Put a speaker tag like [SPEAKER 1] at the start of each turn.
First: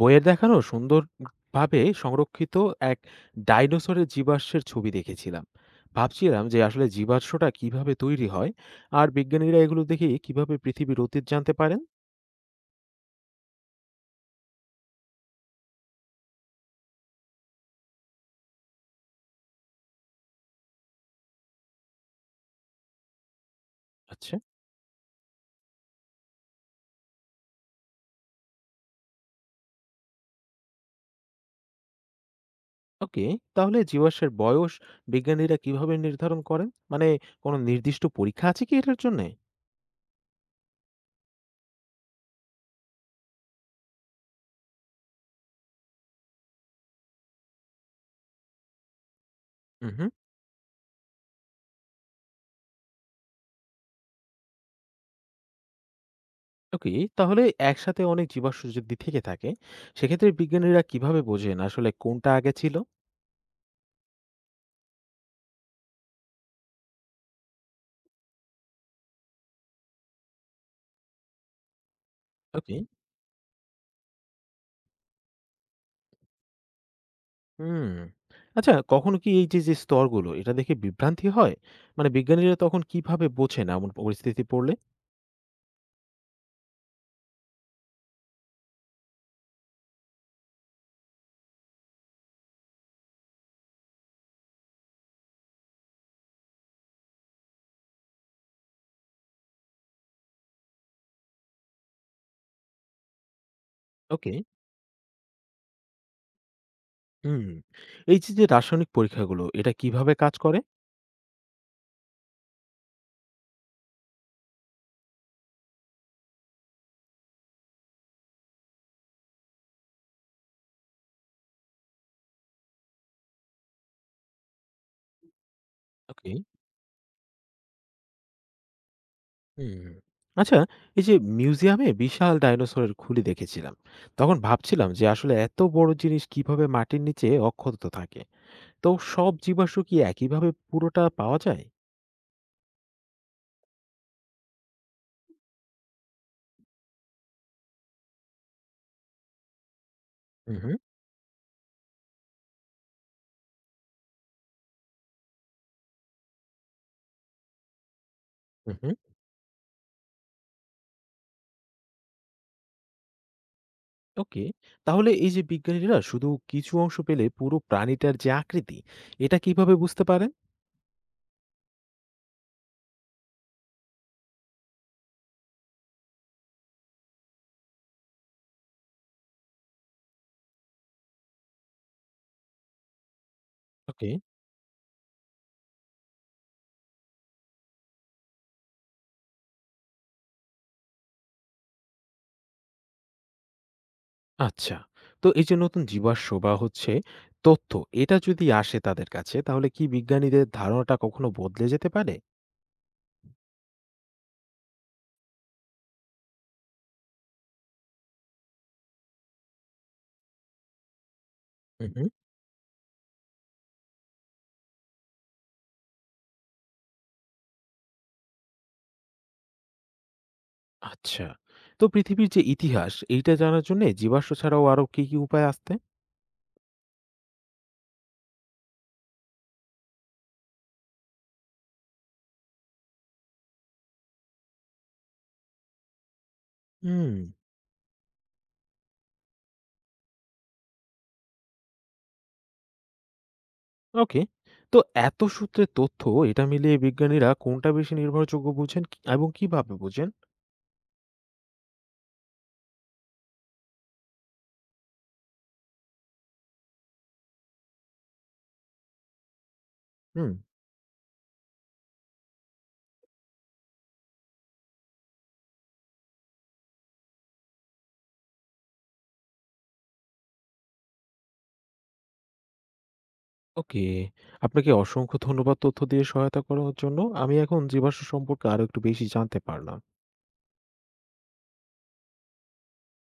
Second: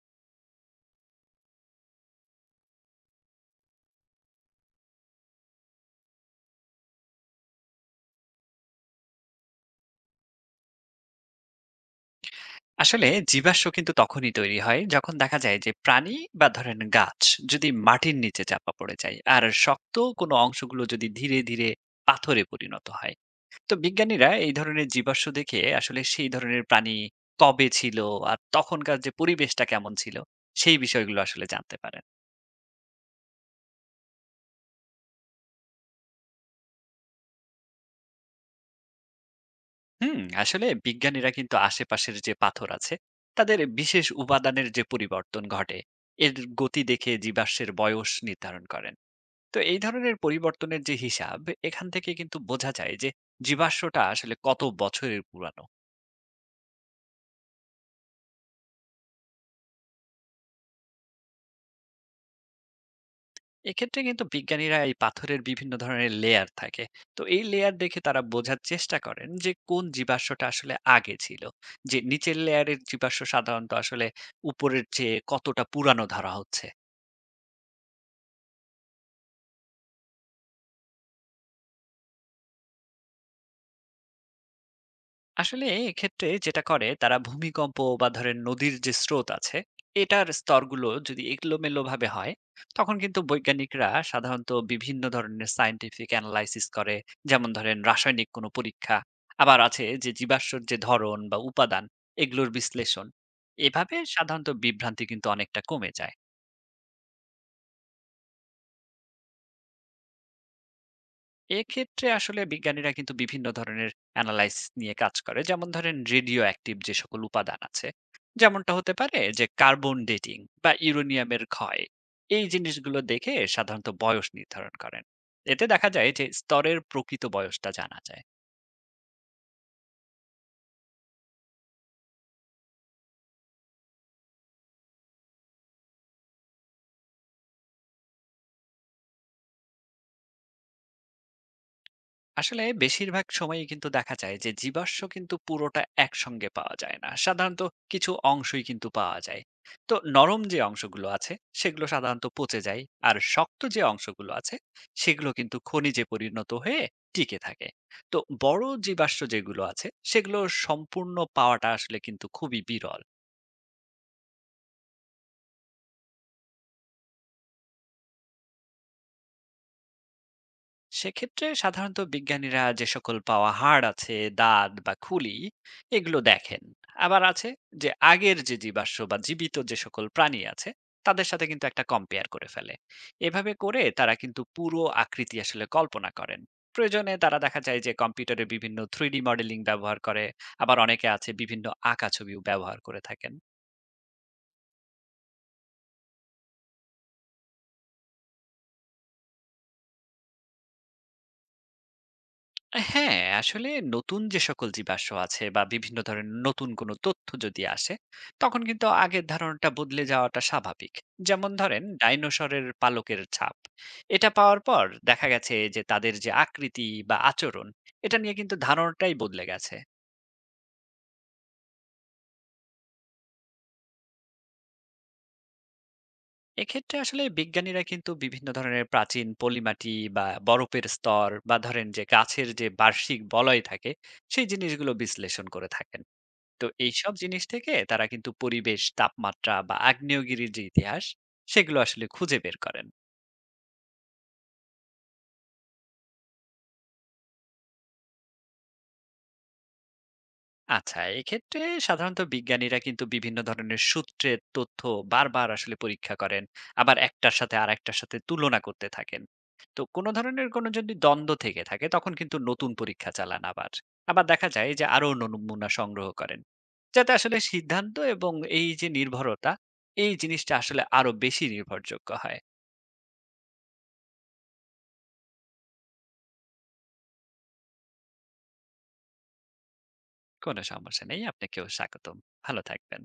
[SPEAKER 1] বইয়ে দেখানো সুন্দর ভাবে সংরক্ষিত এক ডাইনোসরের জীবাশ্মের ছবি দেখেছিলাম। ভাবছিলাম যে আসলে জীবাশ্মটা কিভাবে তৈরি হয় আর বিজ্ঞানীরা এগুলো দেখে কিভাবে পৃথিবীর অতীত জানতে পারেন।
[SPEAKER 2] আসলে জীবাশ্ম কিন্তু তখনই তৈরি হয় যখন দেখা যায় যে প্রাণী বা ধরেন গাছ যদি মাটির নিচে চাপা পড়ে যায় আর শক্ত কোনো অংশগুলো যদি ধীরে ধীরে পাথরে পরিণত হয়। তো বিজ্ঞানীরা
[SPEAKER 1] আচ্ছা।
[SPEAKER 2] এই ধরনের জীবাশ্ম দেখে আসলে সেই ধরনের প্রাণী কবে ছিল আর তখনকার যে পরিবেশটা কেমন ছিল সেই বিষয়গুলো আসলে জানতে পারেন।
[SPEAKER 1] ওকে, তাহলে জীবাশ্মের বয়স বিজ্ঞানীরা কিভাবে নির্ধারণ করেন? মানে কোনো নির্দিষ্ট পরীক্ষা আছে কি এটার জন্য?
[SPEAKER 2] হুম, আসলে বিজ্ঞানীরা কিন্তু আশেপাশের যে পাথর আছে তাদের বিশেষ উপাদানের যে পরিবর্তন ঘটে এর গতি দেখে জীবাশ্মের বয়স নির্ধারণ করেন। তো এই
[SPEAKER 1] হুম।
[SPEAKER 2] ধরনের পরিবর্তনের যে হিসাব এখান থেকে কিন্তু বোঝা যায় যে জীবাশ্মটা আসলে কত বছরের পুরানো।
[SPEAKER 1] ওকে, তাহলে একসাথে অনেক জীবাশ্ম যদি থেকে থাকে সেক্ষেত্রে বিজ্ঞানীরা কিভাবে বোঝেন আসলে কোনটা আগে ছিল?
[SPEAKER 2] এক্ষেত্রে কিন্তু বিজ্ঞানীরা এই পাথরের বিভিন্ন ধরনের লেয়ার থাকে, তো এই লেয়ার দেখে তারা বোঝার চেষ্টা করেন যে কোন জীবাশ্মটা আসলে আগে ছিল, যে নিচের
[SPEAKER 1] ওকে।
[SPEAKER 2] লেয়ারের জীবাশ্ম সাধারণত আসলে উপরের চেয়ে কতটা পুরানো ধরা হচ্ছে।
[SPEAKER 1] হুম। আচ্ছা, কখনো কি এই যে, যে স্তরগুলো এটা দেখে বিভ্রান্তি হয়? মানে বিজ্ঞানীরা তখন কিভাবে বোঝেন এমন পরিস্থিতি পড়লে?
[SPEAKER 2] আসলে এক্ষেত্রে যেটা করে তারা ভূমিকম্প বা ধরেন নদীর যে স্রোত আছে এটার স্তরগুলো যদি এলোমেলো ভাবে হয় তখন কিন্তু বৈজ্ঞানিকরা সাধারণত বিভিন্ন ধরনের সায়েন্টিফিক অ্যানালাইসিস করে, যেমন ধরেন রাসায়নিক কোনো পরীক্ষা। আবার আছে যে জীবাশ্মর যে ধরন বা উপাদান এগুলোর বিশ্লেষণ। এভাবে
[SPEAKER 1] ওকে,
[SPEAKER 2] সাধারণত বিভ্রান্তি কিন্তু অনেকটা কমে যায়।
[SPEAKER 1] হুম। এই যে, যে রাসায়নিক পরীক্ষাগুলো এটা কিভাবে কাজ করে?
[SPEAKER 2] এক্ষেত্রে আসলে বিজ্ঞানীরা কিন্তু বিভিন্ন ধরনের অ্যানালাইসিস নিয়ে কাজ করে, যেমন ধরেন রেডিও অ্যাক্টিভ যে সকল উপাদান আছে, যেমনটা হতে পারে যে কার্বন ডেটিং বা ইউরেনিয়ামের ক্ষয়। এই জিনিসগুলো দেখে সাধারণত বয়স নির্ধারণ করেন। এতে দেখা যায় যে
[SPEAKER 1] ওকে,
[SPEAKER 2] স্তরের প্রকৃত বয়সটা জানা যায়।
[SPEAKER 1] হুম। আচ্ছা, এই যে মিউজিয়ামে বিশাল ডাইনোসরের খুলি দেখেছিলাম। তখন ভাবছিলাম যে আসলে এত বড় জিনিস কিভাবে মাটির নিচে অক্ষত থাকে? তো সব জীবাশ্ম কি একইভাবে পুরোটা পাওয়া যায়?
[SPEAKER 2] আসলে বেশিরভাগ সময়ই কিন্তু দেখা যায় যে জীবাশ্ম কিন্তু পুরোটা একসঙ্গে পাওয়া যায় না সাধারণত, কিছু অংশই কিন্তু পাওয়া যায়। তো নরম যে
[SPEAKER 1] উহু,
[SPEAKER 2] অংশগুলো আছে সেগুলো সাধারণত পচে যায়, আর শক্ত যে অংশগুলো আছে সেগুলো কিন্তু খনিজে পরিণত হয়ে টিকে থাকে। তো বড়
[SPEAKER 1] উহু।
[SPEAKER 2] জীবাশ্ম যেগুলো আছে সেগুলো সম্পূর্ণ পাওয়াটা আসলে কিন্তু খুবই বিরল।
[SPEAKER 1] ওকে। তাহলে এই যে বিজ্ঞানীরা শুধু কিছু অংশ পেলে পুরো প্রাণীটার যে আকৃতি, এটা কিভাবে বুঝতে পারেন?
[SPEAKER 2] সেক্ষেত্রে সাধারণত বিজ্ঞানীরা যে সকল পাওয়া হাড় আছে দাঁত বা খুলি এগুলো দেখেন। আবার আছে যে আগের যে জীবাশ্ম বা জীবিত যে সকল প্রাণী আছে তাদের সাথে কিন্তু একটা কম্পেয়ার করে ফেলে। এভাবে করে
[SPEAKER 1] ওকে।
[SPEAKER 2] তারা কিন্তু পুরো আকৃতি আসলে কল্পনা করেন। প্রয়োজনে তারা দেখা যায় যে কম্পিউটারে বিভিন্ন থ্রিডি মডেলিং ব্যবহার করে। আবার অনেকে আছে বিভিন্ন আঁকা ছবিও ব্যবহার করে থাকেন।
[SPEAKER 1] আচ্ছা, তো এই যে নতুন জীবাশ্ম বা হচ্ছে তথ্য, এটা যদি আসে তাদের কাছে তাহলে কি বিজ্ঞানীদের ধারণাটা কখনো বদলে যেতে পারে?
[SPEAKER 2] হ্যাঁ, আসলে নতুন যে সকল জীবাশ্ম আছে বা বিভিন্ন ধরনের নতুন কোনো তথ্য যদি আসে, তখন কিন্তু আগের ধারণাটা বদলে যাওয়াটা স্বাভাবিক। যেমন ধরেন
[SPEAKER 1] হুম হুম।
[SPEAKER 2] ডাইনোসরের পালকের ছাপ। এটা পাওয়ার পর দেখা গেছে যে তাদের যে আকৃতি বা আচরণ, এটা নিয়ে কিন্তু ধারণাটাই বদলে গেছে।
[SPEAKER 1] আচ্ছা, তো পৃথিবীর যে ইতিহাস, এইটা জানার জন্য জীবাশ্ম ছাড়াও আরো কি, কি উপায় আসতে?
[SPEAKER 2] এক্ষেত্রে আসলে বিজ্ঞানীরা কিন্তু বিভিন্ন ধরনের প্রাচীন পলিমাটি বা বরফের স্তর বা ধরেন যে গাছের যে বার্ষিক বলয় থাকে, সেই জিনিসগুলো বিশ্লেষণ করে থাকেন। তো
[SPEAKER 1] হুম।
[SPEAKER 2] এইসব জিনিস থেকে তারা কিন্তু পরিবেশ, তাপমাত্রা বা আগ্নেয়গিরির যে ইতিহাস সেগুলো আসলে খুঁজে বের করেন।
[SPEAKER 1] ওকে, তো এত সূত্রের তথ্য, এটা মিলিয়ে বিজ্ঞানীরা কোনটা বেশি নির্ভরযোগ্য বুঝেন কি এবং কিভাবে বুঝেন?
[SPEAKER 2] আচ্ছা, এক্ষেত্রে সাধারণত বিজ্ঞানীরা কিন্তু বিভিন্ন ধরনের সূত্রের তথ্য বারবার আসলে পরীক্ষা করেন। আবার একটার সাথে আরেকটার সাথে তুলনা করতে থাকেন। তো কোনো
[SPEAKER 1] হুম।
[SPEAKER 2] ধরনের কোনো যদি দ্বন্দ্ব থেকে থাকে তখন কিন্তু নতুন পরীক্ষা চালান আবার। আবার দেখা যায় যে আরো নমুনা সংগ্রহ করেন। যাতে আসলে সিদ্ধান্ত এবং এই যে নির্ভরতা এই জিনিসটা আসলে আরো বেশি নির্ভরযোগ্য হয়।
[SPEAKER 1] ওকে। আপনাকে অসংখ্য ধন্যবাদ তথ্য দিয়ে সহায়তা করার জন্য। আমি এখন জীবাশ্ম সম্পর্কে আরো একটু বেশি জানতে পারলাম।
[SPEAKER 2] কোনো সমস্যা নেই। আপনাকেও স্বাগতম। ভালো থাকবেন।